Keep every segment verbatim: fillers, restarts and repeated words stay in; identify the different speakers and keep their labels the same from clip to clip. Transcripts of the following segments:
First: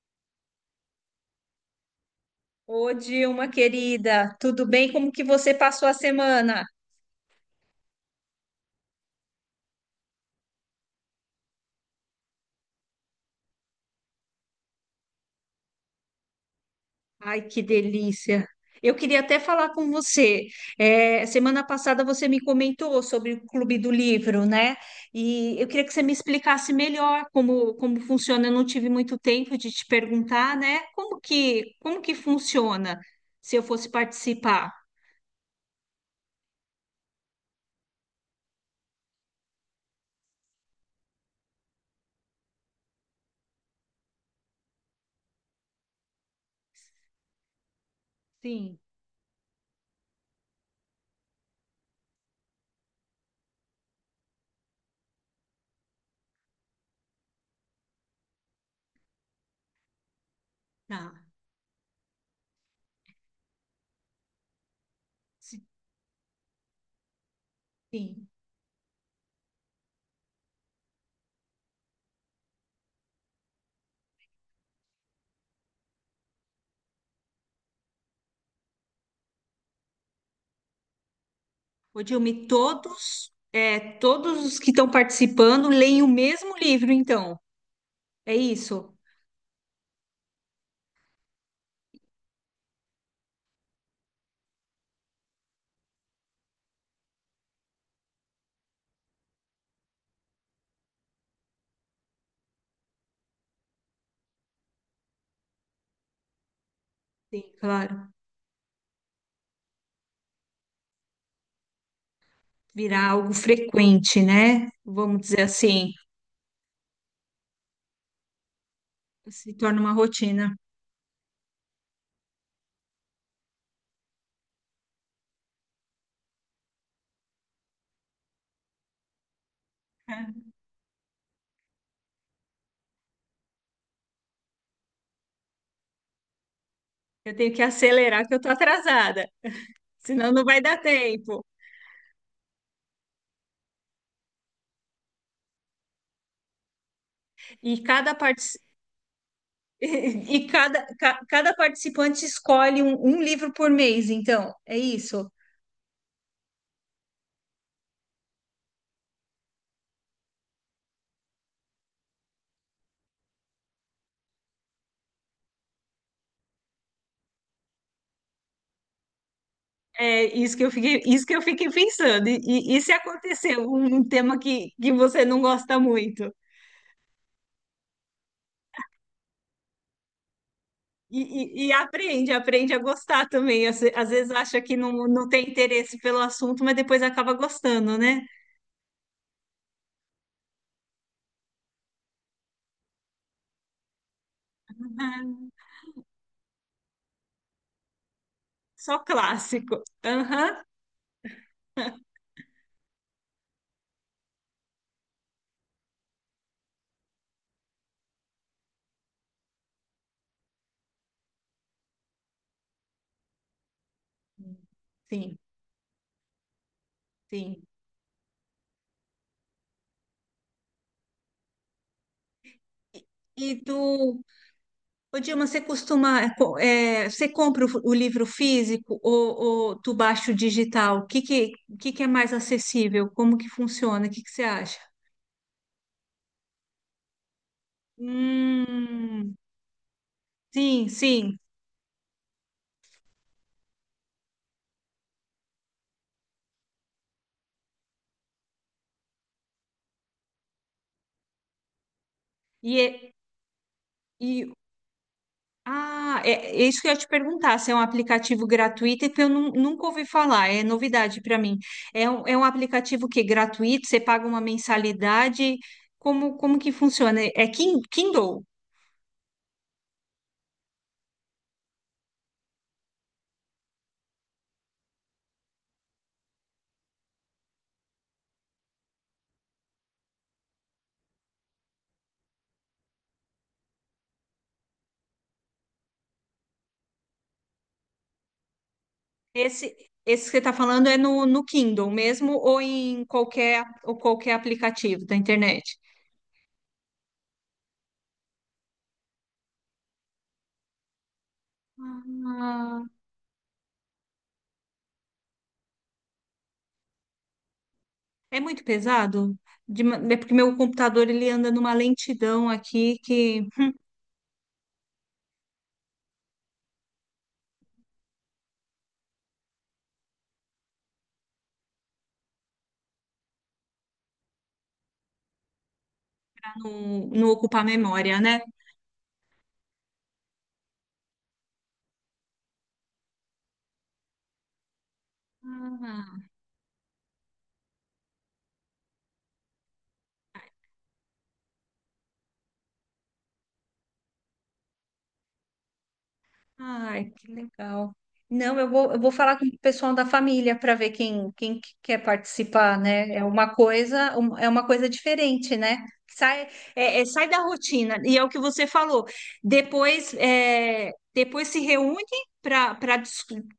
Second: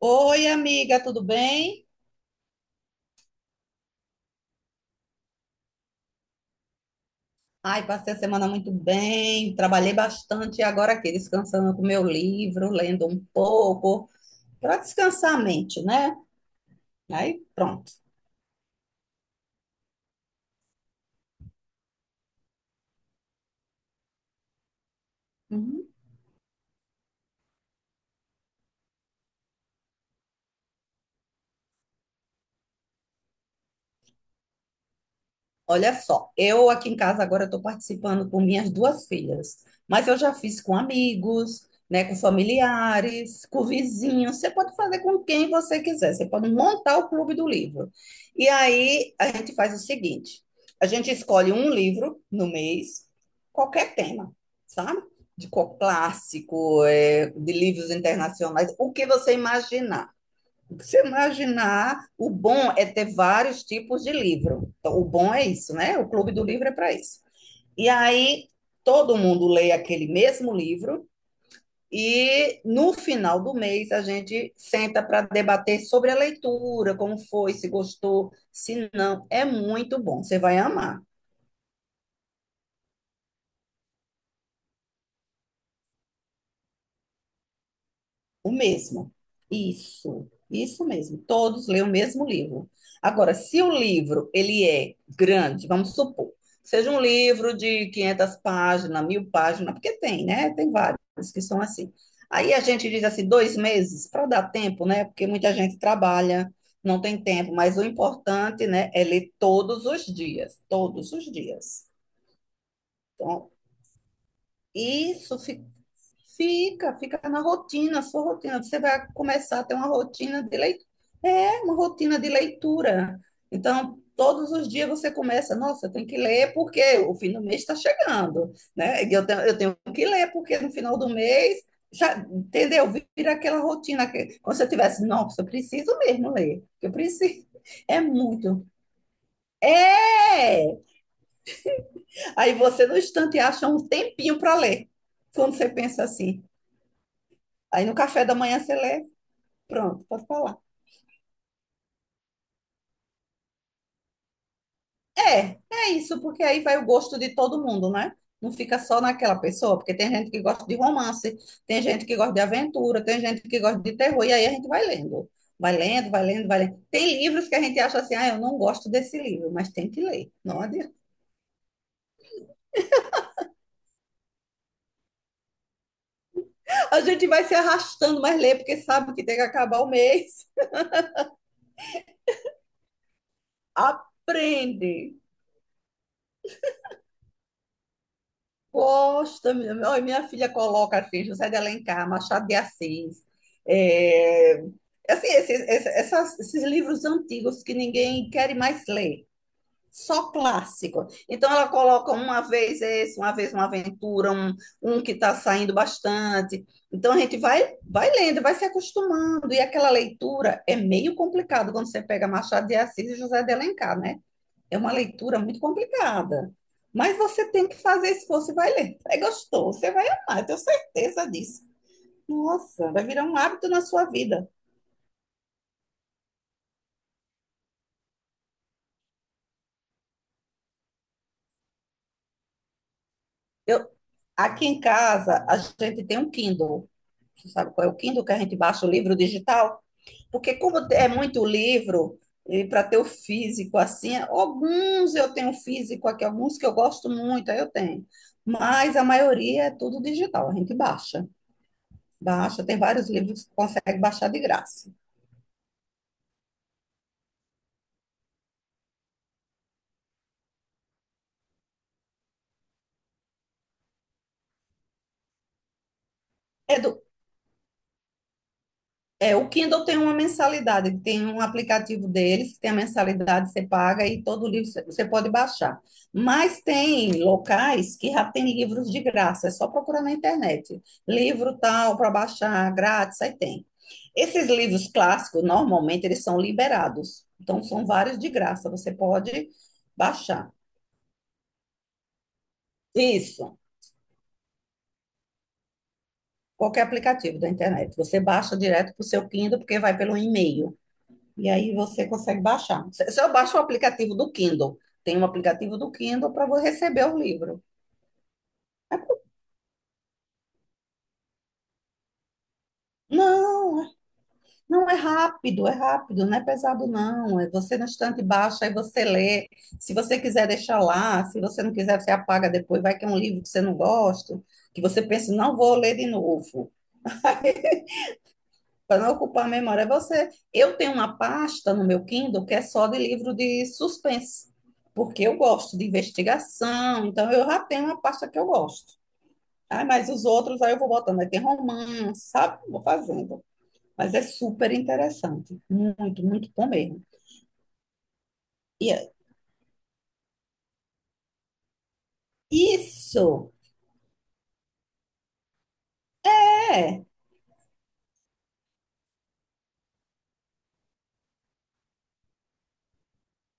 Speaker 1: Oi, amiga, tudo bem?
Speaker 2: Ô, Dilma, querida, tudo bem? Como que você passou a semana?
Speaker 1: Ai, passei a semana muito bem, trabalhei bastante e agora aqui descansando com meu livro, lendo um pouco, para descansar a mente, né? Aí,
Speaker 2: Ai, que
Speaker 1: pronto.
Speaker 2: delícia! Eu queria até falar com você. É, semana passada você me comentou sobre o Clube do Livro, né? E eu queria que você me explicasse melhor como, como funciona. Eu não tive muito tempo de te perguntar, né? Como que, como que funciona se eu fosse participar?
Speaker 1: Olha só, eu aqui em casa agora estou participando com minhas duas filhas, mas eu já fiz com amigos, né, com familiares, com vizinhos. Você pode fazer com quem você quiser, você pode montar o clube do livro. E
Speaker 2: Sim,
Speaker 1: aí a gente faz o seguinte: a gente escolhe um livro no mês, qualquer tema, sabe? De co- clássico, eh, de livros internacionais, o que você imaginar. O que Você
Speaker 2: tá.
Speaker 1: imaginar, o bom é ter vários tipos de livro. Então, o bom é
Speaker 2: Si-
Speaker 1: isso, né? O clube do livro é para isso. E
Speaker 2: Sim.
Speaker 1: aí todo mundo lê aquele mesmo livro e no final do mês a gente senta para debater sobre a leitura, como foi, se gostou, se não. É muito bom, você vai amar.
Speaker 2: Ô, Dilma, e todos, é, todos os que estão participando leem o mesmo livro, então. É
Speaker 1: O
Speaker 2: isso?
Speaker 1: mesmo. Isso, isso mesmo. Todos leem o mesmo livro. Agora, se o livro ele é grande, vamos supor, seja um livro de quinhentas páginas, mil páginas, porque tem, né? Tem vários que são assim. Aí a gente diz assim, dois meses para dar tempo, né? Porque muita gente trabalha, não tem
Speaker 2: Sim,
Speaker 1: tempo, mas o
Speaker 2: claro.
Speaker 1: importante, né, é ler todos os dias, todos os dias.
Speaker 2: Virar algo
Speaker 1: Então,
Speaker 2: frequente, né? Vamos
Speaker 1: isso
Speaker 2: dizer assim.
Speaker 1: Fica, fica na rotina, sua rotina. Você vai
Speaker 2: Se
Speaker 1: começar a ter
Speaker 2: torna
Speaker 1: uma
Speaker 2: uma
Speaker 1: rotina
Speaker 2: rotina.
Speaker 1: de leitura. É, uma rotina de leitura. Então, todos os dias você começa, nossa, eu tenho que ler porque o fim do mês está chegando, né? E Eu tenho, eu tenho que ler porque no final do mês, já, entendeu? Vira aquela rotina que, como se eu tivesse, nossa, eu preciso mesmo ler, eu
Speaker 2: Eu
Speaker 1: preciso.
Speaker 2: tenho que
Speaker 1: É
Speaker 2: acelerar que eu tô
Speaker 1: muito.
Speaker 2: atrasada, senão não vai dar
Speaker 1: É!
Speaker 2: tempo.
Speaker 1: Aí você, no instante, acha um tempinho para ler, quando você pensa assim.
Speaker 2: E
Speaker 1: Aí no
Speaker 2: cada
Speaker 1: café da
Speaker 2: partici-
Speaker 1: manhã você lê, pronto, pode
Speaker 2: e
Speaker 1: falar.
Speaker 2: cada, ca- cada participante escolhe um, um livro por mês, então, é isso.
Speaker 1: É, é isso, porque aí vai o gosto de todo mundo, né? Não fica só naquela pessoa, porque tem gente que gosta de romance, tem gente que gosta de aventura, tem gente que gosta de terror, e aí a gente vai lendo. Vai lendo, vai lendo, vai lendo. Tem livros que a gente acha assim, ah, eu não gosto desse livro, mas tem que
Speaker 2: É
Speaker 1: ler.
Speaker 2: isso
Speaker 1: Não
Speaker 2: que eu
Speaker 1: adianta.
Speaker 2: fiquei, isso que eu fiquei pensando. E, e- e se acontecer um, um tema que, que você não gosta muito?
Speaker 1: A gente vai se arrastando, mas lê, porque sabe que tem que acabar o mês.
Speaker 2: E, e- e aprende, aprende a gostar também. Às, às vezes acha que não,
Speaker 1: Aprende.
Speaker 2: não tem interesse pelo assunto, mas depois acaba gostando, né?
Speaker 1: Gosta, minha, olha, minha filha coloca assim, José de Alencar, Machado de Assis, é, assim,
Speaker 2: Uhum.
Speaker 1: esses, esses, essas- esses livros antigos que ninguém quer mais
Speaker 2: Só
Speaker 1: ler,
Speaker 2: clássico.
Speaker 1: só
Speaker 2: Aham.
Speaker 1: clássico. Então ela coloca uma vez esse, uma vez uma aventura, um, um que está saindo bastante. Então a gente vai, vai lendo, vai se acostumando, e aquela leitura é meio complicado quando você pega Machado de Assis e José de Alencar, né? É uma
Speaker 2: Sim,
Speaker 1: leitura muito complicada. Mas você
Speaker 2: sim.
Speaker 1: tem que fazer esforço e vai ler. Aí gostou, você vai amar, eu tenho certeza disso. Nossa, vai virar um
Speaker 2: E
Speaker 1: hábito
Speaker 2: tu,
Speaker 1: na sua vida.
Speaker 2: ô Dilma, você costuma, é, co- é, você compra o, o livro físico ou, ou tu baixa o digital? O que que, o que que é mais acessível? Como que
Speaker 1: Eu,
Speaker 2: funciona? O que que você
Speaker 1: aqui
Speaker 2: acha?
Speaker 1: em casa, a gente tem um Kindle. Você sabe qual é o Kindle que a gente baixa o livro
Speaker 2: Hum,
Speaker 1: digital? Porque como
Speaker 2: sim,
Speaker 1: é
Speaker 2: sim.
Speaker 1: muito livro, e para ter o físico assim, alguns eu tenho um físico aqui, alguns que eu gosto muito, aí eu tenho. Mas a maioria é tudo digital, a gente baixa. Baixa, tem
Speaker 2: E,
Speaker 1: vários
Speaker 2: é-
Speaker 1: livros que consegue baixar de
Speaker 2: e
Speaker 1: graça.
Speaker 2: Ah, é, é isso que eu ia te perguntar, se é um aplicativo gratuito, é que eu nun- nunca ouvi falar, é novidade para mim. É um, é um aplicativo que é gratuito, você paga uma mensalidade, como, como que
Speaker 1: É, do,
Speaker 2: funciona? É Kin- Kindle?
Speaker 1: é, o Kindle tem uma mensalidade, que tem um aplicativo deles, que tem a mensalidade, você paga e todo livro você você pode baixar. Mas tem locais que já tem livros de graça, é só procurar na internet. Livro tal, para baixar grátis, aí tem. Esses livros clássicos, normalmente, eles são liberados. Então, são vários de graça, você pode
Speaker 2: Esse, esse que você
Speaker 1: baixar.
Speaker 2: está falando é no, no Kindle mesmo ou em
Speaker 1: Isso,
Speaker 2: qualquer, ou qualquer aplicativo da internet?
Speaker 1: qualquer aplicativo da internet. Você baixa direto para o seu Kindle, porque vai pelo e-mail. E aí você consegue
Speaker 2: Ah,
Speaker 1: baixar. Se se eu baixo o aplicativo do Kindle, tem um aplicativo do Kindle para você receber o livro.
Speaker 2: é muito pesado? De ma- é porque meu computador ele anda numa lentidão aqui que
Speaker 1: Não, não é rápido, é rápido, não é pesado, não. É você no instante baixa e você lê. Se você quiser deixar lá, se você não quiser, você apaga depois. Vai que é um livro que você não gosta, que você pensa, não vou ler de novo.
Speaker 2: não, não ocupa a memória, né?
Speaker 1: Para não ocupar a memória, é você. Eu tenho uma pasta no meu Kindle que é só de livro de suspense, porque eu gosto de investigação, então eu já tenho uma pasta que eu gosto. Ah, mas os outros aí eu vou botando. Aí tem romance, sabe? Vou fazendo. Mas é super interessante. Muito, muito bom mesmo.
Speaker 2: Ai, que legal. Não, eu
Speaker 1: E
Speaker 2: vou, eu
Speaker 1: é-
Speaker 2: vou falar com o pessoal da família para ver quem, quem que quer participar, né? É
Speaker 1: isso
Speaker 2: uma coisa, um- é uma coisa diferente, né? Sai, é- é-
Speaker 1: é,
Speaker 2: sai da rotina. E é o que você falou. Depois, é, depois se reúne para para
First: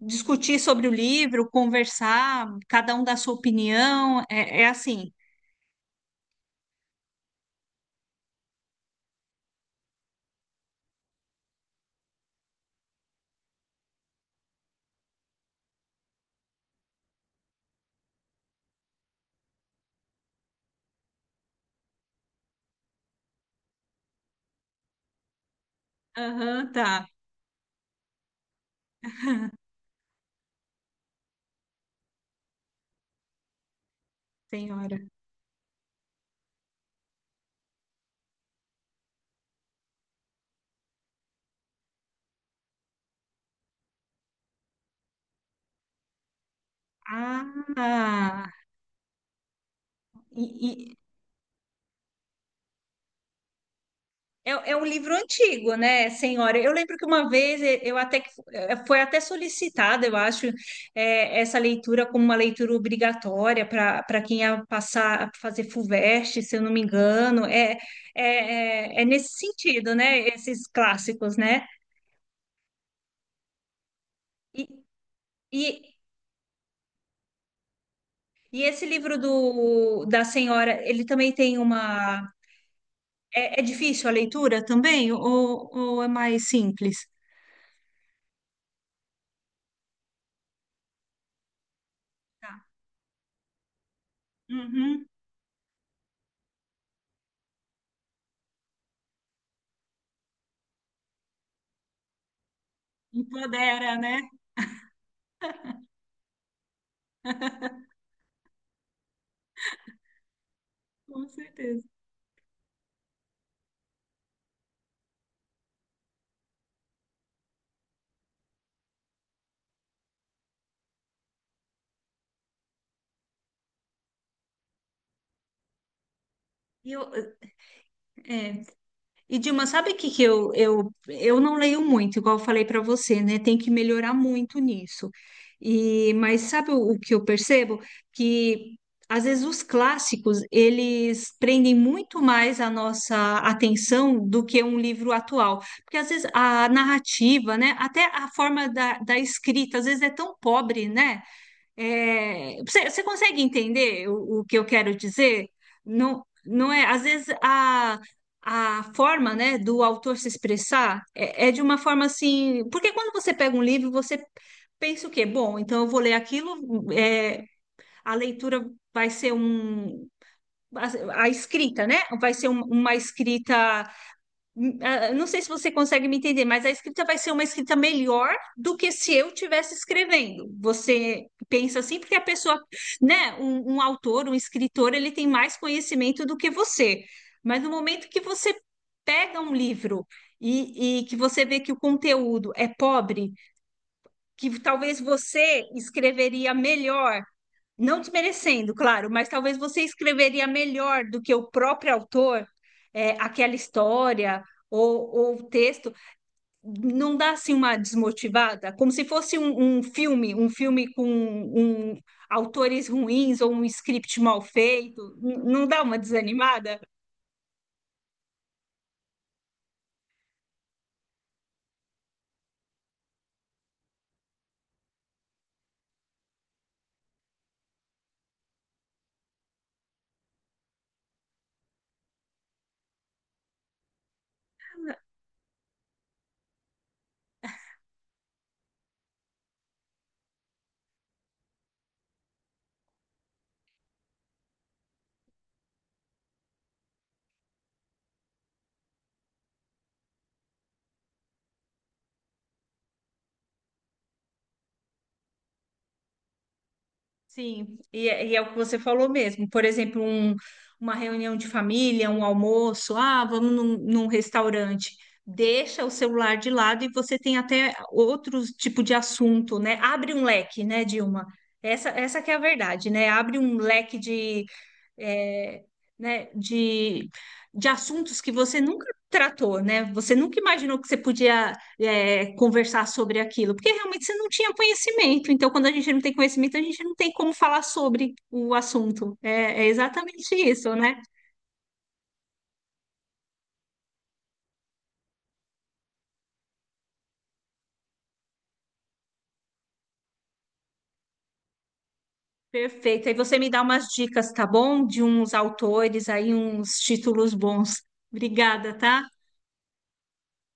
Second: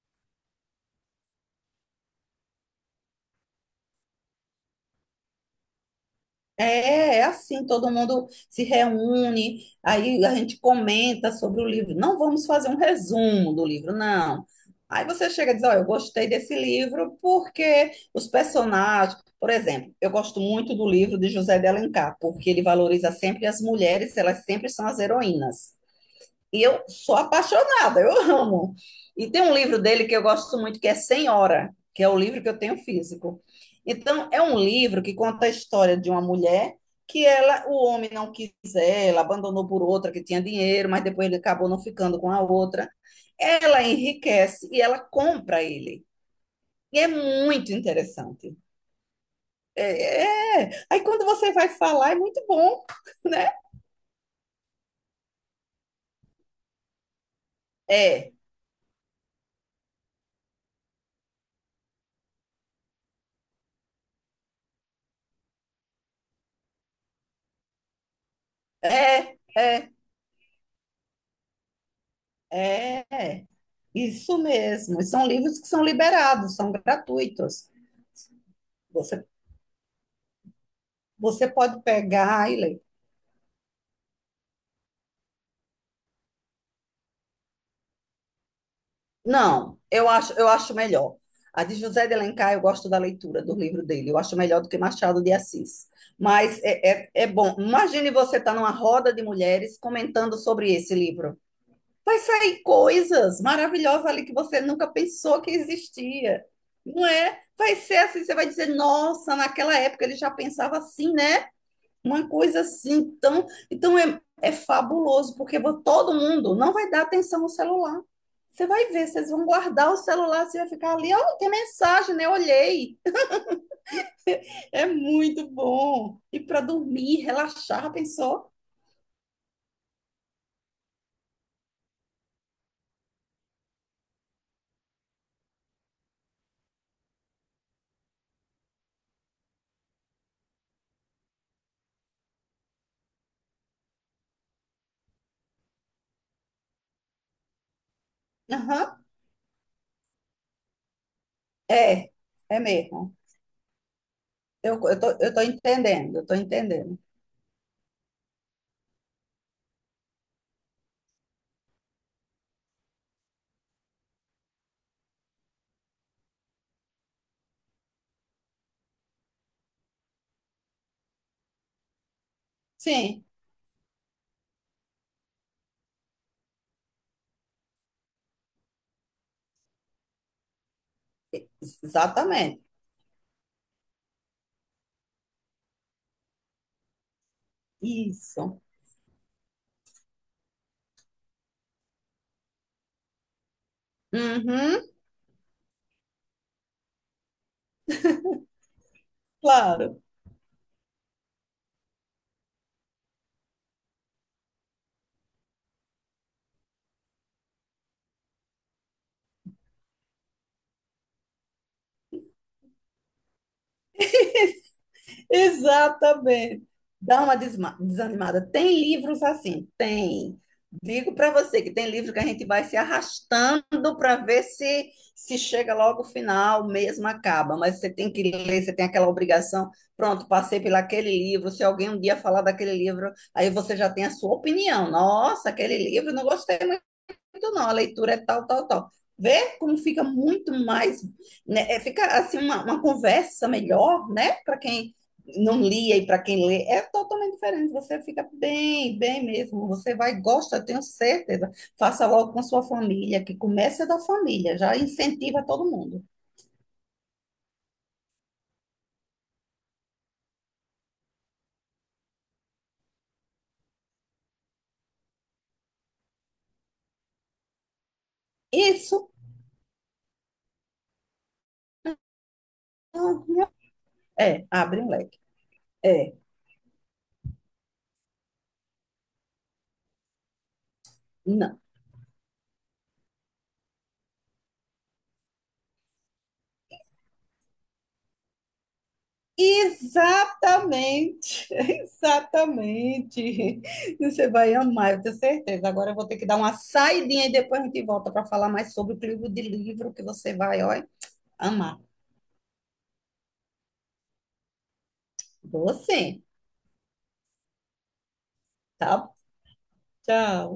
Speaker 2: discutir sobre o livro, conversar, cada um dá sua opinião. É, é assim.
Speaker 1: é, É assim, todo mundo se reúne, aí a gente comenta sobre o livro. Não vamos fazer um resumo do livro, não. Aí você chega e diz, olha, eu gostei desse livro porque os personagens, por exemplo, eu gosto muito do livro de José de Alencar, porque ele valoriza sempre as mulheres, elas sempre são as heroínas. E
Speaker 2: Aham,
Speaker 1: eu
Speaker 2: tá,
Speaker 1: sou apaixonada, eu amo. E tem um livro dele que eu gosto muito, que é Senhora, que é o livro que eu tenho físico. Então, é um
Speaker 2: senhora.
Speaker 1: livro que conta a história de uma mulher que ela, o homem não quis ela, abandonou por outra que tinha dinheiro, mas depois ele acabou não ficando com a outra. Ela enriquece e ela compra ele. E é muito
Speaker 2: Ah,
Speaker 1: interessante. É, é.
Speaker 2: e,
Speaker 1: Aí quando você vai falar, é muito bom, né?
Speaker 2: É, é um livro antigo, né, senhora? Eu lembro que uma vez eh, eu até que
Speaker 1: É,
Speaker 2: fu- eh, foi até solicitada, eu acho, eh, essa leitura como uma leitura obrigatória para para quem ia passar a fazer FUVEST, se eu não me engano. É, é, é, é nesse
Speaker 1: é,
Speaker 2: sentido, né? Esses clássicos, né?
Speaker 1: é, é. Isso
Speaker 2: E,
Speaker 1: mesmo. E são livros
Speaker 2: e,
Speaker 1: que são liberados, são gratuitos.
Speaker 2: e esse livro
Speaker 1: Você,
Speaker 2: do, da senhora, ele também
Speaker 1: Você
Speaker 2: tem
Speaker 1: pode
Speaker 2: uma.
Speaker 1: pegar e ler.
Speaker 2: É, é difícil a leitura também? Ou, ou é mais simples?
Speaker 1: Não, eu acho, eu acho melhor. A de José de Alencar, eu
Speaker 2: Tá.
Speaker 1: gosto da leitura do livro dele. Eu acho melhor do que
Speaker 2: Uhum.
Speaker 1: Machado de Assis. Mas é, é, é bom. Imagine você estar numa roda de mulheres comentando sobre esse livro. Vai sair coisas
Speaker 2: Empodera,
Speaker 1: maravilhosas ali
Speaker 2: né?
Speaker 1: que você nunca pensou que existia. Não é? Vai ser assim, você vai dizer, nossa, naquela época ele já pensava assim,
Speaker 2: Com
Speaker 1: né?
Speaker 2: certeza.
Speaker 1: Uma coisa assim, então, então é, é fabuloso, porque vo- todo mundo não vai dar atenção ao celular. Você vai ver, vocês vão guardar o celular, você vai ficar ali, ó, tem mensagem, né? Olhei. É muito bom. E para
Speaker 2: E eu,
Speaker 1: dormir, relaxar, pensou?
Speaker 2: é. E Dilma, sabe o que que eu, eu, eu não leio muito, igual eu falei para você, né? Tem que melhorar muito nisso. E, mas sabe o, o que eu percebo? Que às vezes os clássicos, eles prendem muito mais a nossa atenção do que um livro atual. Porque às vezes a narrativa, né? Até a forma da,
Speaker 1: Aham,
Speaker 2: da escrita, às vezes é tão pobre, né?
Speaker 1: é, é
Speaker 2: É, você, você
Speaker 1: mesmo.
Speaker 2: consegue entender o, o que eu
Speaker 1: Eu,
Speaker 2: quero
Speaker 1: eu tô, eu tô
Speaker 2: dizer?
Speaker 1: entendendo,
Speaker 2: Não,
Speaker 1: eu tô
Speaker 2: não é,
Speaker 1: entendendo.
Speaker 2: às vezes a, a forma, né, do autor se expressar é, é de uma forma assim, porque quando você pega um livro, você pensa o quê? Bom, então eu vou ler aquilo, é, a leitura vai ser um, a, a escrita, né? Vai ser um- uma
Speaker 1: Sim,
Speaker 2: escrita ah, não sei se você consegue me entender, mas a escrita vai ser uma escrita melhor do que se eu estivesse escrevendo. Você pensa assim, porque a pessoa,
Speaker 1: exatamente.
Speaker 2: né, um, um autor, um escritor, ele tem mais conhecimento do que você. Mas no momento que você
Speaker 1: Isso.
Speaker 2: pega um livro e, e que você vê que o conteúdo é pobre, que
Speaker 1: Uhum,
Speaker 2: talvez você escreveria melhor não desmerecendo, claro, mas talvez você
Speaker 1: claro.
Speaker 2: escreveria melhor do que o próprio autor, é, aquela história ou, ou o texto. Não dá assim uma desmotivada, como se fosse um, um filme, um filme com um, autores ruins ou um script mal feito. N- Não dá uma
Speaker 1: Exatamente.
Speaker 2: desanimada?
Speaker 1: Dá uma desma- desanimada. Tem livros assim, tem. Digo para você que tem livro que a gente vai se arrastando para ver se se chega logo ao final, mesmo acaba, mas você tem que ler, você tem aquela obrigação. Pronto, passei por aquele livro. Se alguém um dia falar daquele livro, aí você já tem a sua opinião. Nossa, aquele livro, não gostei muito, não, a leitura é tal, tal, tal. Vê como fica muito mais, né? É, fica assim uma, uma conversa melhor, né? Para quem não lia e para quem lê, é totalmente diferente. Você fica bem, bem mesmo. Você vai, gosta, eu tenho certeza. Faça logo com sua família, que comece da família, já incentiva todo mundo.
Speaker 2: Sim, e é, e é o que você falou mesmo. Por exemplo, um- uma reunião de família, um almoço, ah, vamos num, num restaurante. Deixa o celular de lado e você tem até outros tipo de
Speaker 1: Isso
Speaker 2: assunto, né? Abre um leque, né, Dilma? Essa, essa que é a verdade, né? Abre
Speaker 1: ah,
Speaker 2: um leque
Speaker 1: é, abre um leque.
Speaker 2: é,
Speaker 1: É,
Speaker 2: né, de, de assuntos que você nunca tratou, né? Você nunca imaginou que você podia,
Speaker 1: não.
Speaker 2: é, conversar sobre aquilo, porque realmente você não tinha conhecimento. Então, quando a gente não tem conhecimento, a gente não tem como falar sobre o assunto. É, é exatamente isso, né?
Speaker 1: Exatamente, exatamente. Você vai amar, eu tenho certeza. Agora eu vou ter que dar uma saidinha e depois a gente volta para falar mais sobre o clube de livro que você vai, ó, amar.
Speaker 2: Perfeito. Aí você me dá umas dicas, tá bom? De uns autores
Speaker 1: Você,
Speaker 2: aí, uns títulos bons. Obrigada, tá?
Speaker 1: tá? Tchau.